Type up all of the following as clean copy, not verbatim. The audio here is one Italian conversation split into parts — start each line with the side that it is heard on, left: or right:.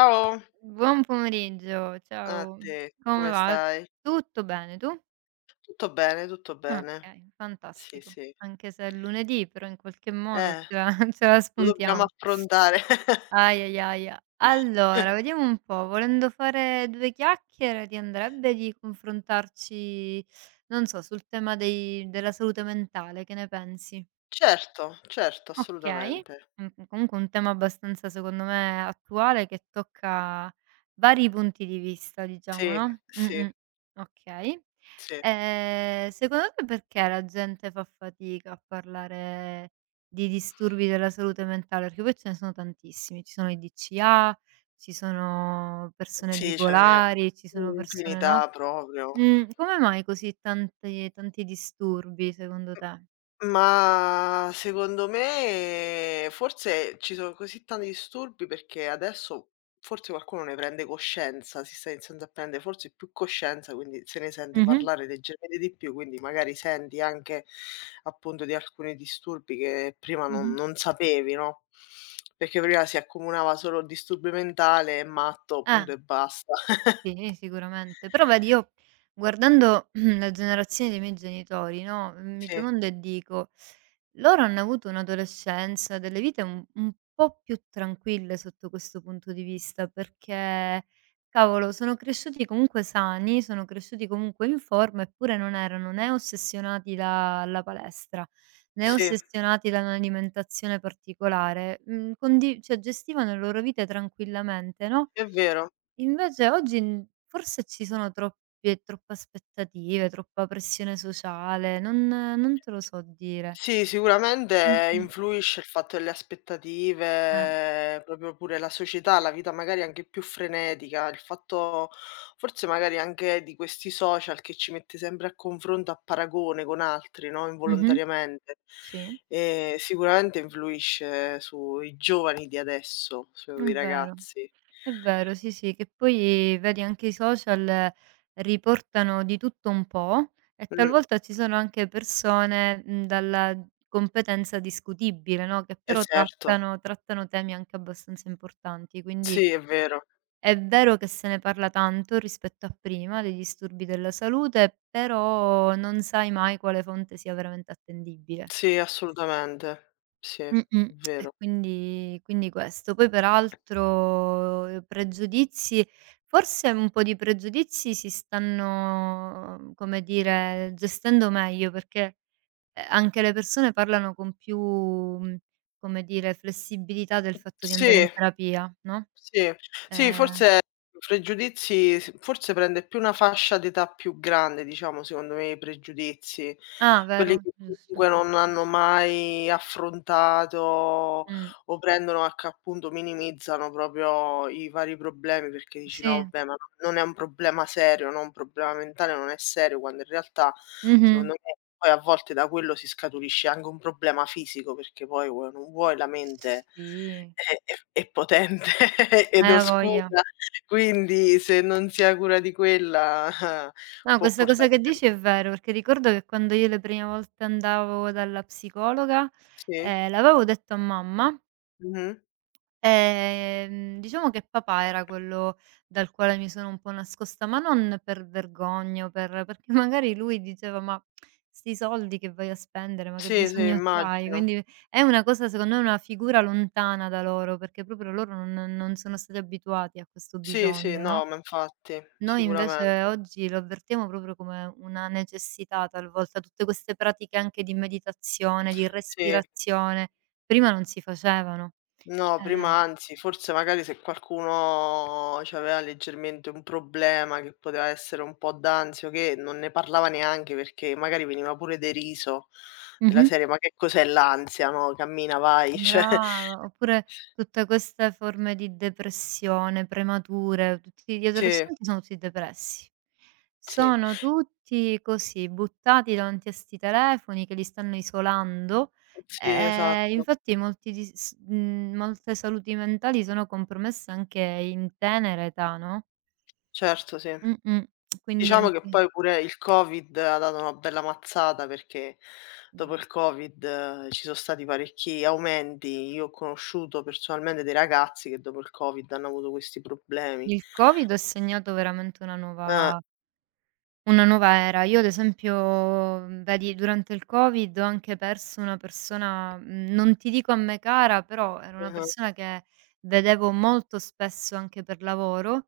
left: Ciao,
right: Buon pomeriggio,
left: a
right: ciao.
left: te,
right: Come
left: come
right: va?
left: stai?
right: Tutto bene, tu?
left: Tutto bene, tutto bene.
right: Okay,
left: Sì,
right: fantastico.
left: sì.
right: Anche se è lunedì, però in qualche modo
left: Eh,
right: ce la ce la
left: lo dobbiamo
right: spuntiamo.
left: affrontare.
right: Aia, aia, aia. Allora, vediamo un po', volendo fare 2 chiacchiere ti andrebbe di confrontarci, non so, sul tema dei della salute mentale, che ne pensi?
left: Certo, certo,
right: Okay,
left: assolutamente.
right: comunque un tema abbastanza secondo me attuale che tocca vari punti di vista
left: Sì,
right: diciamo, no,
left: sì,
right: mh-mh, okay.
left: sì.
right: Secondo te perché la gente fa fatica a parlare di disturbi della salute mentale? Perché poi ce ne sono tantissimi, ci sono i DCA, ci sono persone
left: Sì, ce n'è
right: bipolari, ci sono persone no
left: un'infinità proprio.
right: mh, come mai così tanti tanti disturbi secondo te?
left: Ma secondo me forse ci sono così tanti disturbi perché adesso forse qualcuno ne prende coscienza, si sta iniziando a prendere forse più coscienza, quindi se ne sente
right: Mh-mh,
left: parlare leggermente di più, quindi magari senti anche appunto di alcuni disturbi che prima non,
right: mh-mh.
left: non sapevi, no? Perché prima si accomunava solo disturbio mentale, matto,
right: Eh.
left: punto e basta.
right: Sì, sicuramente. Però vedi io guardando la generazione dei miei genitori, no, mi
left: Sì,
right: domando e dico: loro hanno avuto un'adolescenza, delle vite un po' più tranquille sotto questo punto di vista, perché cavolo sono cresciuti comunque sani, sono cresciuti comunque in forma, eppure non erano né ossessionati dalla palestra, né
left: sì,
right: ossessionati da un'alimentazione particolare. Mhmm, condi cioè gestivano le loro vite tranquillamente, no.
left: è vero.
right: invece oggi, forse ci sono troppe aspettative, troppa pressione sociale, non te lo so dire.
left: Sì, sicuramente
right: Mh-mh.
left: influisce il fatto delle
right: Eh.
left: aspettative, proprio pure la società, la vita magari anche più frenetica, il fatto forse magari anche di questi social che ci mette sempre a confronto, a paragone con altri, no,
right: Mh-mh.
left: involontariamente.
right: Sì.
left: Sicuramente influisce sui giovani di adesso,
right: È
left: sui
right: vero,
left: ragazzi.
right: è vero, sì, sì, che poi vedi anche i social, riportano di tutto un po' e
left: Mh,
right: talvolta ci sono anche persone, dalla competenza discutibile, no, che
left: eh
right: però
left: certo.
right: trattano temi anche abbastanza importanti, quindi
left: Sì, è vero.
right: è vero che se ne parla tanto rispetto a prima dei disturbi della salute, però non sai mai quale fonte sia veramente attendibile.
left: Sì, assolutamente. Sì, è
right: Mh-mh.
left: vero.
right: E quindi questo. Poi peraltro, pregiudizi forse un po' di pregiudizi si stanno, come dire, gestendo meglio perché, anche le persone parlano con più, come dire, flessibilità del fatto di andare in
left: Sì.
right: terapia, no.
left: Sì, sì,
right: ehm
left: forse pregiudizi s forse prende più una fascia d'età più grande, diciamo, secondo me i pregiudizi,
right: ah,
left: quelli
right: vero?
left: che
right: Giusto.
left: comunque non hanno mai affrontato
right: Mh.
left: o prendono h appunto minimizzano proprio i vari problemi, perché dici: "No
right: Sì,
left: vabbè, ma non è un problema serio, no, un problema mentale non è serio", quando in realtà
right: mh-mh.
left: secondo me poi a volte da quello si scaturisce anche un problema fisico, perché poi vuoi o non vuoi la mente
right: Sì.
left: è potente ed
right: Ha voglia.
left: oscura, quindi se non si ha cura di quella
right: No,
left: può
right: questa cosa
left: portare
right: che dici è vero, perché ricordo che quando io le prime volte andavo dalla psicologa,
left: sem sì,
right: l'avevo detto a mamma.
left: mh-mh.
right: Diciamo che papà era quello dal quale mi sono un po' nascosta, ma non per vergogna o perché magari lui diceva: "Ma 'sti soldi che vai a spendere, ma che
left: Sì, sì,
right: bisogno c'hai?"
left: immagino.
right: Quindi è una cosa secondo me una figura lontana da loro, perché proprio loro non sono stati abituati a questo
left: Sì, sì,
right: bisogno,
left: no,
right: no,
left: ma infatti,
right: noi invece
left: sicuramente.
right: oggi lo avvertiamo proprio come una necessità talvolta, tutte queste pratiche anche di meditazione, di
left: Sì,
right: respirazione, prima non si facevano.
left: no, prima
right: Eh.
left: anzi, forse magari se qualcuno c'aveva leggermente un problema che poteva essere un po' d'ansia, o che non ne parlava neanche perché magari veniva pure deriso, della
right: Mh-mh.
left: serie: "Ma che cos'è l'ansia, no, cammina, vai", cioè
right: Brava, oppure tutte queste forme di depressione premature, tutti gli
left: sì.
right: adolescenti sono tutti depressi.
left: Sì,
right: Sono tutti così, buttati davanti a 'sti telefoni che li stanno isolando,
left: sì, esatto.
right: infatti molti molte saluti mentali sono compromesse anche in tenera età, no,
left: Certo, sì.
right: mh-mh, quindi
left: Diciamo che
right: anche
left: poi pure il Covid ha dato una bella mazzata, perché dopo
right: brava.
left: il Covid ci sono stati parecchi aumenti. Io ho conosciuto personalmente dei ragazzi che dopo il Covid hanno avuto questi problemi.
right: Il Covid ha segnato veramente una
left: Eh,
right: nuova. Una nuova era. Io ad esempio, vedi durante il Covid ho anche perso una persona, non ti dico a me cara, però era una
left: mh-mh,
right: persona che vedevo molto spesso anche per lavoro.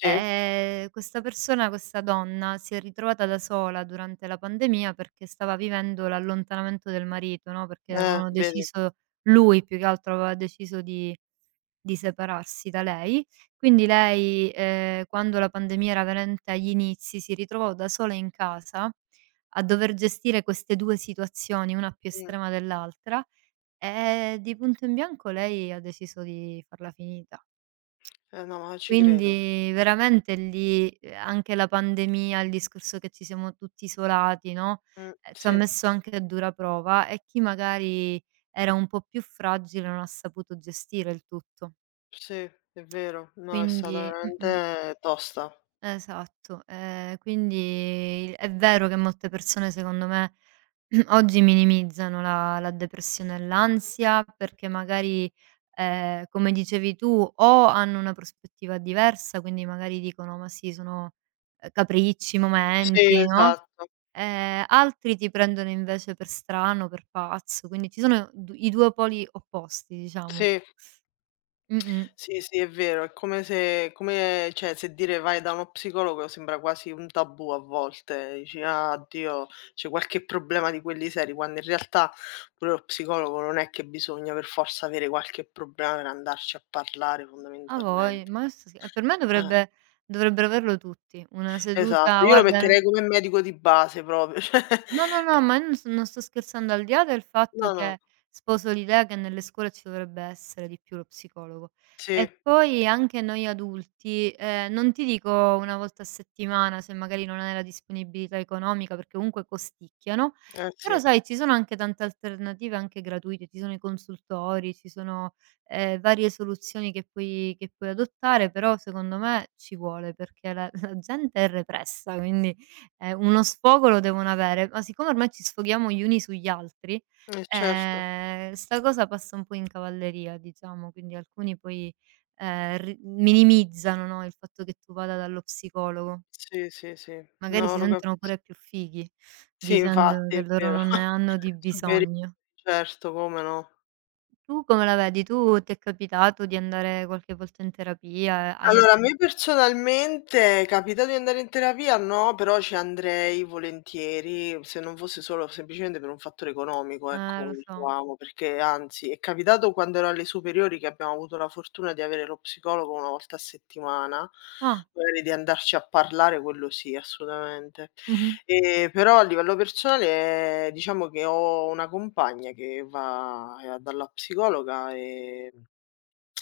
left: sì,
right: Questa persona, questa donna, si è ritrovata da sola durante la pandemia perché stava vivendo l'allontanamento del marito, no, perché avevano
left: vedi.
right: deciso, lui più che altro aveva deciso di separarsi da lei. Quindi lei, quando la pandemia era veramente agli inizi, si ritrovò da sola in casa a dover gestire queste 2 situazioni, una più
left: Mh,
right: estrema dell'altra, e di punto in bianco lei ha deciso di farla finita.
left: no, ma ci credo.
right: Quindi veramente lì, anche la pandemia, il discorso che ci siamo tutti isolati, no, ci ha
left: Sì,
right: messo anche a dura prova e chi magari era un po' più fragile non ha saputo gestire il tutto.
left: sì, è vero. No, è stata
right: Quindi mh-mh.
left: veramente tosta.
right: Esatto, quindi il è vero che molte persone secondo me oggi minimizzano la depressione e l'ansia perché magari, come dicevi tu, o hanno una prospettiva diversa, quindi magari dicono: "Ma sì, sono, capricci,
left: Sì,
right: momenti", no,
left: esatto.
right: altri ti prendono invece per strano, per pazzo, quindi ci sono du i 2 poli opposti, diciamo.
left: Sì.
right: Mh-mh.
left: Sì, sì, è vero, è come se come cioè, se dire vai da uno psicologo sembra quasi un tabù a volte, dici: "Ah, oddio, c'è qualche problema di quelli seri", quando in realtà pure lo psicologo non è che bisogna per forza avere qualche problema per andarci a parlare
right: A voi,
left: fondamentalmente.
right: ma questo sì. E per me
left: Eh,
right: dovrebbero averlo tutti. Una
left: esatto,
right: seduta
left: io lo
right: guarda.
left: metterei come medico di base proprio, cioè
right: No, no, no, ma io non sto scherzando, al di là del fatto
left: no, no,
right: che sposo l'idea che nelle scuole ci dovrebbe essere di più lo psicologo.
left: sì,
right: E poi anche noi adulti, non ti dico 1 volta a settimana, se magari non hai la disponibilità economica, perché comunque costicchiano, però
left: sì,
right: sai ci sono anche tante alternative anche gratuite, ci sono i consultori, ci sono, varie soluzioni che puoi adottare, però secondo me ci vuole, perché la la gente è repressa, quindi uno sfogo lo devono avere, ma siccome ormai ci sfoghiamo gli uni sugli altri,
left: eh certo.
right: sta cosa passa un po' in cavalleria diciamo, quindi alcuni poi, ri minimizzano, no, il fatto che tu vada dallo psicologo.
left: Sì, sì, sì.
right: Magari
left: No,
right: si
left: lo
right: sentono
left: capisco.
right: pure più fighi
left: Sì,
right: dicendo
left: infatti,
right: che
left: è
right: loro
left: vero.
right: non ne hanno di
left: Superi
right: bisogno.
left: certo, come no.
right: Tu come la vedi? Tu ti è capitato di andare qualche volta in terapia? Hai
left: Allora, a
right: effe
left: me personalmente è capitato di andare in terapia no, però ci andrei volentieri, se non fosse solo semplicemente per un fattore economico, ecco,
right: lo
left: come
right: so.
left: dicevamo, perché anzi, è capitato quando ero alle superiori che abbiamo avuto la fortuna di avere lo psicologo 1 volta a settimana,
right: Ah,
left: magari di andarci a parlare, quello sì, assolutamente.
right: mh-mh,
left: Però a livello personale, diciamo che ho una compagna che va, dalla psicologa,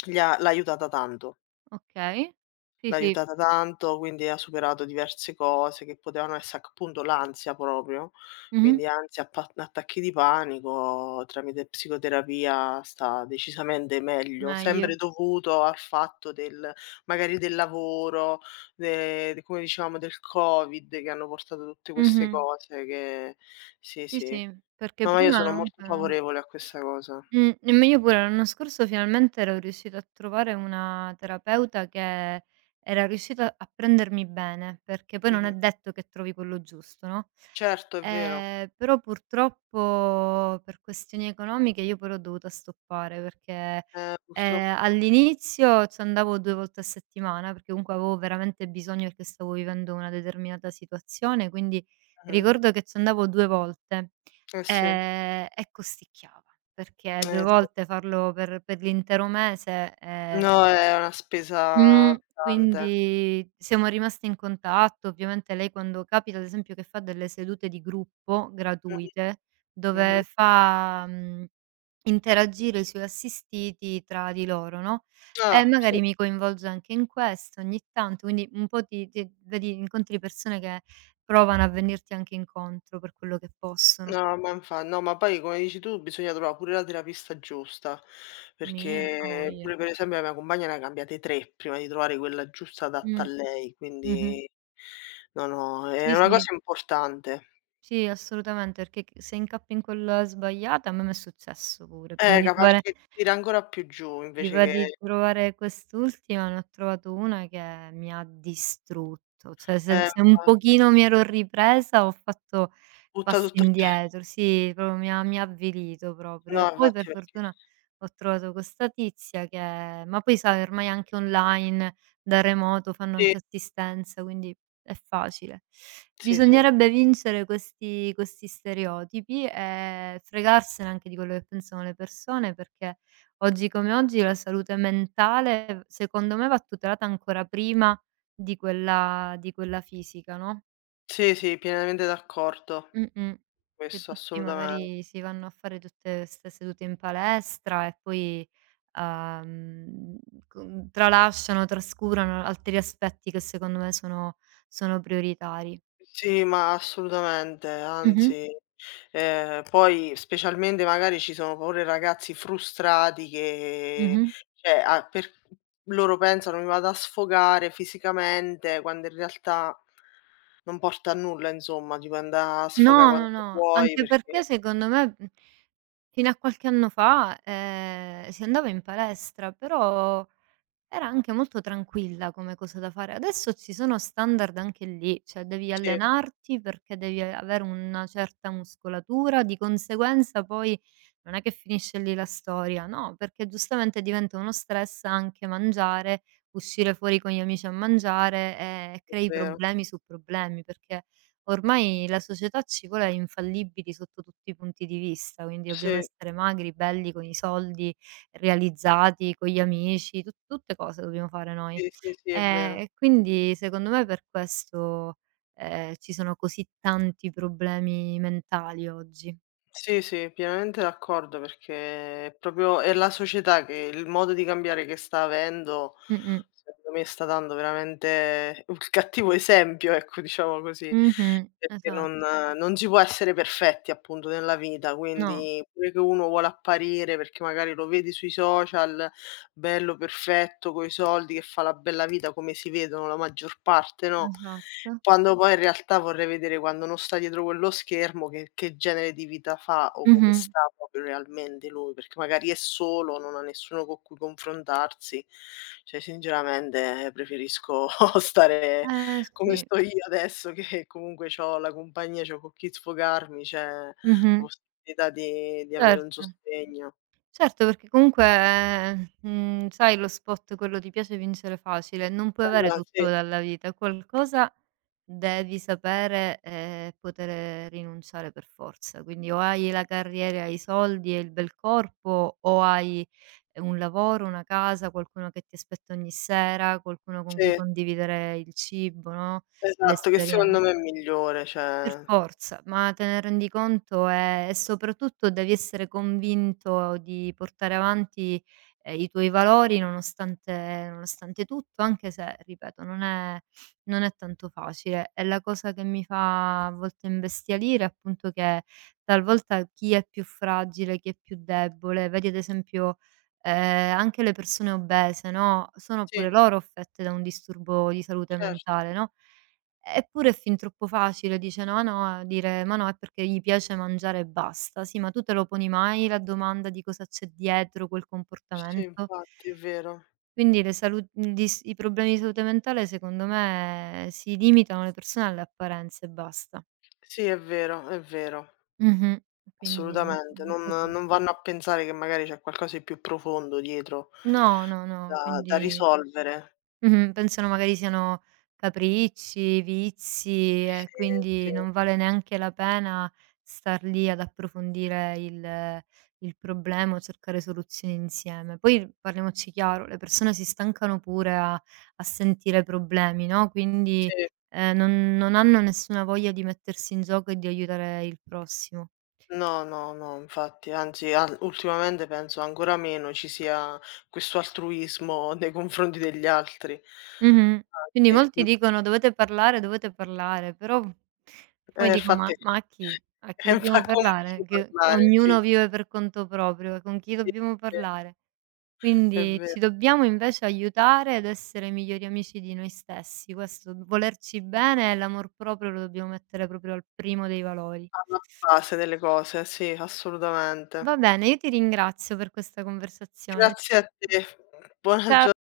left: gli ha
right: okay. Sì,
left: l'ha
right: sì.
left: aiutata tanto, quindi ha superato diverse cose che potevano esse appunto l'ansia proprio,
right: Mh-mh.
left: quindi ansia, appa attacchi di panico, tramite psicoterapia sta decisamente meglio, sempre
right: Meglio.
left: dovuto al fatto del magari del lavoro, de come dicevamo del Covid, che hanno portato tutte queste
right: Mh-mh.
left: cose che sì,
right: Sì,
left: sì.
right: sì, perché
left: No, ma io
right: prima
left: sono molto
right: comunque
left: favorevole a questa cosa.
right: nemm io pure l'anno scorso finalmente ero riuscita a trovare una terapeuta che era riuscita a prendermi bene, perché poi non è
left: Mh-mh.
right: detto che trovi quello giusto, no?
left: Certo, è vero.
right: Però purtroppo per questioni economiche io poi l'ho dovuta stoppare perché,
left: Purtroppo
right: all'inizio c'andavo 2 volte a settimana, perché comunque avevo veramente bisogno perché stavo vivendo una determinata situazione, quindi
left: mh-mh.
right: ricordo che c'andavo 2 volte,
left: Eh sì,
right: e costicchiava, perché 2
left: eh sì.
right: volte farlo per l'intero mese.
left: No, è una spesa pesante.
right: Quindi siamo rimaste in contatto. Ovviamente lei quando capita, ad esempio, che fa delle sedute di gruppo gratuite,
left: Mh-mh,
right: dove
left: mh-mh.
right: fa, interagire i suoi assistiti tra di loro, no, e
left: Ah, sì.
right: magari mi coinvolge anche in questo ogni tanto, quindi un po' ti vedi incontri persone che provano a venirti anche incontro per quello che possono.
left: No, ma infa no, ma poi come dici tu bisogna trova pure la terapista giusta,
right: Mi ha
left: perché
right: voglia.
left: pure per esempio la mia compagna ne ha cambiate 3 prima di trovare quella giusta adatta
right: Mh,
left: a lei,
right: mh-mh.
left: quindi no, no, è
right: Sì,
left: una
right: sì.
left: cosa importante.
right: Sì, assolutamente, perché c se incappi in quella sbagliata a me m'è successo pure. Prima di
left: Capace
right: trovare
left: che ti tira ancora più giù invece
right: prima
left: che
right: di trovare quest'ultima ne ho trovato una che mi ha distrutto. Cioè se se un
left: infatti,
right: pochino mi ero ripresa ho fatto
left: butta
right: passi
left: tutto a terra.
right: indietro, sì, proprio mi ha avvilito proprio. E
left: No,
right: poi
left: infatti
right: per
left: perché
right: fortuna ho trovato questa tizia che ma poi sai ormai anche online, da remoto fanno
left: sì,
right: anche assistenza, quindi è facile.
left: sì, sì.
right: Bisognerebbe vincere questi stereotipi e fregarsene anche di quello che pensano le persone, perché oggi come oggi la salute mentale, secondo me, va tutelata ancora prima di quella fisica, no?
left: Sì, sì, pienamente d'accordo.
right: Mh-mh. Che
left: Questo
right: tutti
left: assolutamente.
right: magari si vanno a fare tutte 'ste sedute in palestra e poi, uhm, co tralasciano, trascurano altri aspetti che secondo me sono prioritari.
left: Sì, ma assolutamente,
right: Mh-mh,
left: anzi, poi specialmente magari ci sono pure ragazzi frustrati che
right: mh-mh.
left: cioè a per loro pensano: "Mi vado a sfogare fisicamente", quando in realtà non porta a nulla insomma, ti puoi andà a sfogà
right: No, no,
left: quanto
right: no,
left: vuoi
right: anche
left: perché
right: perché secondo me, fino a qualche anno fa, si andava in palestra, però era anche molto tranquilla come cosa da fare. Adesso ci sono standard anche lì, cioè devi
left: sì, è
right: allenarti perché devi avere una certa muscolatura, di conseguenza poi non è che finisce lì la storia, no, perché giustamente diventa uno stress anche mangiare, uscire fuori con gli amici a mangiare, e crei
left: vero.
right: problemi su problemi, perché ormai la società ci vuole infallibili sotto tutti i punti di vista, quindi dobbiamo
left: Sì,
right: essere magri, belli, con i soldi realizzati con gli amici, tu tutte cose dobbiamo fare noi.
left: sì, sì, sì, è vero.
right: E quindi secondo me per questo, ci sono così tanti problemi mentali oggi.
left: Sì, sì, pienamente d'accordo perché è proprio è la società che il modo di cambiare che sta avendo,
right: Mh-mh.
left: secondo me sta dando veramente un cattivo esempio, ecco, diciamo così,
right: Mh-mh.
left: perché non
right: Esatto.
left: non si può essere perfetti appunto nella vita,
right: No,
left: quindi pure che uno vuole apparire perché magari lo vedi sui social, bello, perfetto, coi soldi, che fa la bella vita come si vedono la maggior parte, no,
right: esatto.
left: quando poi in realtà vorrei vedere quando non sta dietro quello schermo che genere di vita fa o come
right: Mh-mh.
left: sta proprio realmente lui, perché magari è solo, non ha nessuno con cui confrontarsi. Cioè sinceramente preferisco stare
right: Eh
left: come
right: sì.
left: sto io adesso che comunque c'ho la compagnia, c'ho con chi sfogarmi, c'è la
right: Mh-mh.
left: possibilità di avere un
right: Certo.
left: sostegno.
right: Certo, perché comunque, sai lo spot quello "Ti piace vincere facile", non puoi
left: Eh
right: avere
left: no,
right: tutto
left: sì,
right: dalla vita, qualcosa devi sapere e poter rinunciare per forza. Quindi o hai la carriera, i soldi e il bel corpo o hai un lavoro, una casa, qualcuno che ti aspetta ogni sera, qualcuno con cui
left: sì.
right: condividere il cibo, no.
left: Esatto, che
right: l'esperienz
left: secondo me è migliore,
right: Per
left: cioè
right: forza, ma te ne rendi conto e soprattutto devi essere convinto di portare avanti, i tuoi valori nonostante tutto, anche se, ripeto, non è tanto facile. E la cosa che mi fa a volte imbestialire è appunto che talvolta chi è più fragile, chi è più debole, vedi ad esempio, anche le persone obese, no, sono pure
left: sì,
right: loro affette da un disturbo di salute
left: certo,
right: mentale, no? Eppure è fin troppo facile, dice: "No, no", dire: "Ma no, è perché gli piace mangiare e basta". Sì, ma tu te lo poni mai la domanda di cosa c'è dietro quel
left: sì
right: comportamento?
left: infatti, è vero.
right: Quindi le salu gli s i problemi di salute mentale secondo me si limitano le persone alle apparenze e basta.
left: Sì, è vero,
right: Mh-mh. Quindi un
left: assolutamente.
right: un
left: Non
right: po' tu
left: non vanno a pensare che magari c'è qualcosa di più profondo dietro
right: no, no, no,
left: da da
right: quindi.
left: risolvere.
right: Mh-mh. Pensano magari siano capricci, vizi
left: Sì,
right: e
left: sì,
right: quindi non vale neanche la pena star lì ad approfondire il problema o cercare soluzioni insieme. Poi parliamoci chiaro, le persone si stancano pure a sentire problemi, no, quindi,
left: sì.
right: non hanno nessuna voglia di mettersi in gioco e di aiutare il prossimo.
left: No, no, no, infatti, anzi an ultimamente penso ancora meno ci sia questo altruismo nei confronti degli altri.
right: Mh-mh. Quindi
left: Anzi,
right: molti dicono: dovete parlare", però poi
left: eh
right: dico:
left: infatti
right: "Ma a chi? A chi
left: e infa
right: dobbiamo
left: con chi
right: parlare? Che
left: parlare, sì.
right: ognuno vive per conto proprio, con chi
left: Sì,
right: dobbiamo
left: sì,
right: parlare?"
left: è
right: Quindi
left: vero,
right: ci dobbiamo invece aiutare ed essere migliori amici di noi stessi. Questo, volerci bene e l'amor proprio lo dobbiamo mettere proprio al primo dei valori.
left: alla base delle cose, sì,
right: Va
left: assolutamente.
right: bene, io ti ringrazio per questa conversazione.
left: Grazie a te.
right: Cia
left: Buona